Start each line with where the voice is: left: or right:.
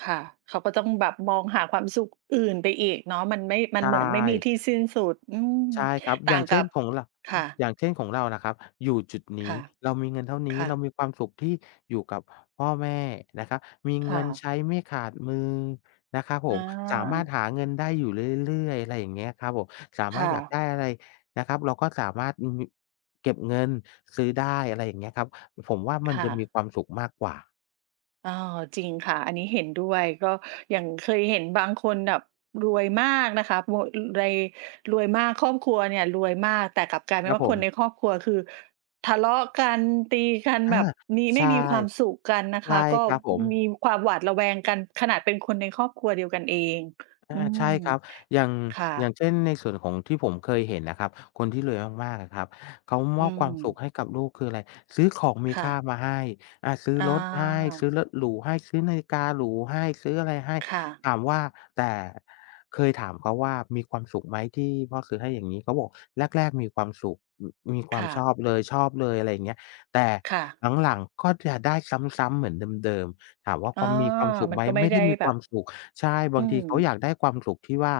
right: ค่ะ เขาก็ต้องแบบมองหาความสุขอื่นไปอีกเนาะ มันไม่ ม
left: ใ
right: ั
left: ช
right: นเหมือนไม่มี
left: ่
right: ที่สิ้นสุด อืม
left: ใช่ครับ
right: ต
left: อย
right: ่
left: ่
right: า
left: าง
right: ง
left: เช
right: กั
left: ่น
right: บ
left: ของ ร
right: ค่ะ
left: อย่างเช่นของเราน่ะครับ อยู่จุดน
right: ค
left: ี้
right: ่ะ
left: เรามีเงินเท่าน
right: ค
left: ี้
right: ่
left: เรา
right: ะ
left: มีความสุขที่อยู่กับพ่อแม่นะครับ มี
right: ค
left: เง
right: ่
left: ิน
right: ะ
left: ใช้ไม่ขาดมือนะครับผ
right: อ
left: ม สามารถ
right: า
left: หาเงินได้อยู่เรื่อย ๆ อะไรอย่างเงี้ยครับผม สา
right: ค
left: มาร
right: ่
left: ถอยาก
right: ะ
left: ได้อะไรนะครับ เราก็สามารถ ม มี เก็บเงินซื้อได้ อะไรอย่างเงี้ยครับ ผมว่ามั
right: ค
left: น
right: ่
left: จะมี
right: ะ
left: ความสุขมากกว่า
right: เออ จริงค่ะ อันนี้เห็นด้วย ก็อย่างเคยเห็นบางคนแบบรวยมากนะคะ มัว ไร รวยมาก ครอบครัวเนี่ยรวยมาก แต่กลับกลายเป
left: ค
right: ็
left: ร
right: น
left: ับ
right: ว่า
left: ผ
right: คน
left: ม
right: ในครอบครัวคือทะเลาะกัน ตีกัน
left: อา
right: แบบมี
left: ใ
right: ไ
left: ช
right: ม่
left: ่
right: มีความสุขกันนะ
left: ใช
right: ค
left: ่
right: ะ ก็
left: ครับผม
right: มีความหวาดระแวงกัน ขนาดเป็นคนในครอบครัวเดียวกันเอง
left: อ
right: อ
left: า
right: ื
left: ใช
right: ม
left: ่ครับ อย่าง
right: ค่
left: อย่าง
right: ะ
left: เช่น ในส่วนของที่ผมเคยเห็นนะครับ คนที่รวยมาก ๆ อะครับ เขาม
right: อื
left: อบความสุข
right: ม
left: ให้กับลูก คืออะไร? ซื้อของมี
right: ค่
left: ค่า
right: ะ
left: มาให้ อา ซื้อ
right: อ
left: รถให้ ซื
right: า
left: ้อรถหรูให้ ซื้อนาฬิกาหรูให้ ซื้ออะไรให้
right: ค่ะ
left: ถามว่า แต่ เคยถามเขาว่า "มีความสุขไหมที่พ่อซื้อให้อย่างงี้?" เขาก็บอก "แรก ๆ มีความสุข ม มีควา
right: ค
left: ม
right: ่
left: ช
right: ะ
left: อบเลย ชอบเลย อะไรอย่างเงี้ย แต่
right: ค่ะ
left: หลัง ๆ ก็จะได้ซ้ำ ๆ เหมือนเดิม ๆ" ถามว่า "เ
right: อ
left: ข
right: ๋อ
left: ามีความสุข
right: ม
left: ไ
right: ั
left: ห
right: น
left: ม?"
right: ก็ไม
left: ไ
right: ่
left: ม่
right: ไ
left: ไ
right: ด
left: ด
right: ้
left: ้มี
right: แ
left: ค
right: บ
left: วา
right: บ
left: มสุข ใช่ บ
right: อ
left: า
right: ื
left: งที
right: ม
left: เขาอยากได้ความสุขที่ว่า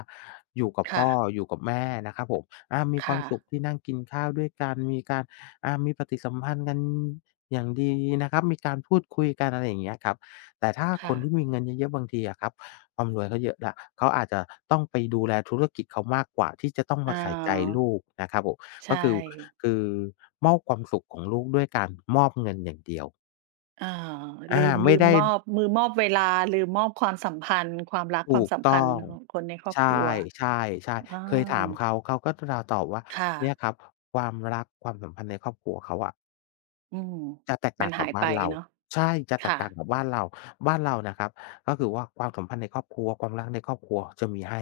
left: อยู่กับ
right: ค
left: พ
right: ่
left: ่อ
right: ะ
left: อยู่กับแม่นะครับผม อา มี
right: ค
left: ควา
right: ่
left: ม
right: ะ
left: สุขที่นั่งกินข้าวด้วยกัน มีการ อา มีปฏิสัมพันธ์กันอย่างดีนะครับ มีการพูดคุยกัน อะไรอย่างเงี้ยครับ แต่ถ้า
right: ค
left: ค
right: ่
left: น
right: ะ
left: ที่มีเงินเยอะ ๆ บางทีอะครับ ความรวยเขาเยอะแล้ว เขาอาจจะต้องไปดูแลธุรกิจเขามากกว่าที่จะต้องม
right: อ๋
left: า
right: อ
left: ใส่ใจลูกนะครับผม
right: ใช
left: ก็
right: ่
left: คือ คือ มอบความสุขของลูกด้วยการมอบเงินอย่างเดียว
right: อ๋อ
left: อ
right: ล
left: า
right: ืม
left: ไม
right: ลื
left: ่ไ
right: ม
left: ด้
right: มอบ มือมอบเวลา ลืมมอบความสัมพันธ์ ความรัก
left: ถ
right: ควา
left: ู
right: ม
left: ก
right: สัม
left: ต
right: พั
left: ้
right: น
left: อ
right: ธ์
left: ง
right: ของคนในครอ
left: ใ
right: บ
left: ช่
right: ครัว
left: ใช่ ใช่
right: อา
left: เคยถามเขา เขาก็ ต ตอบว่า
right: ค่
left: เนี่ย
right: ะ
left: ครับ ความรัก ความสัมพันธ์ในครอบครัวเขาอะ
right: อืม
left: จะแตกต
right: ม
left: ่
right: ั
left: า
right: น
left: งก
right: ห
left: ั
right: า
left: บ
right: ย
left: บ
right: ไ
left: ้
right: ป
left: านเรา
right: เนาะ
left: ใช่ จะแต
right: ค่
left: กต่าง
right: ะ
left: กับบ้านเรา บ้านเรานะครับ ก็คือว่าความสัมพันธ์ในครอบครัว ความรักในครอบครัวจะมีให้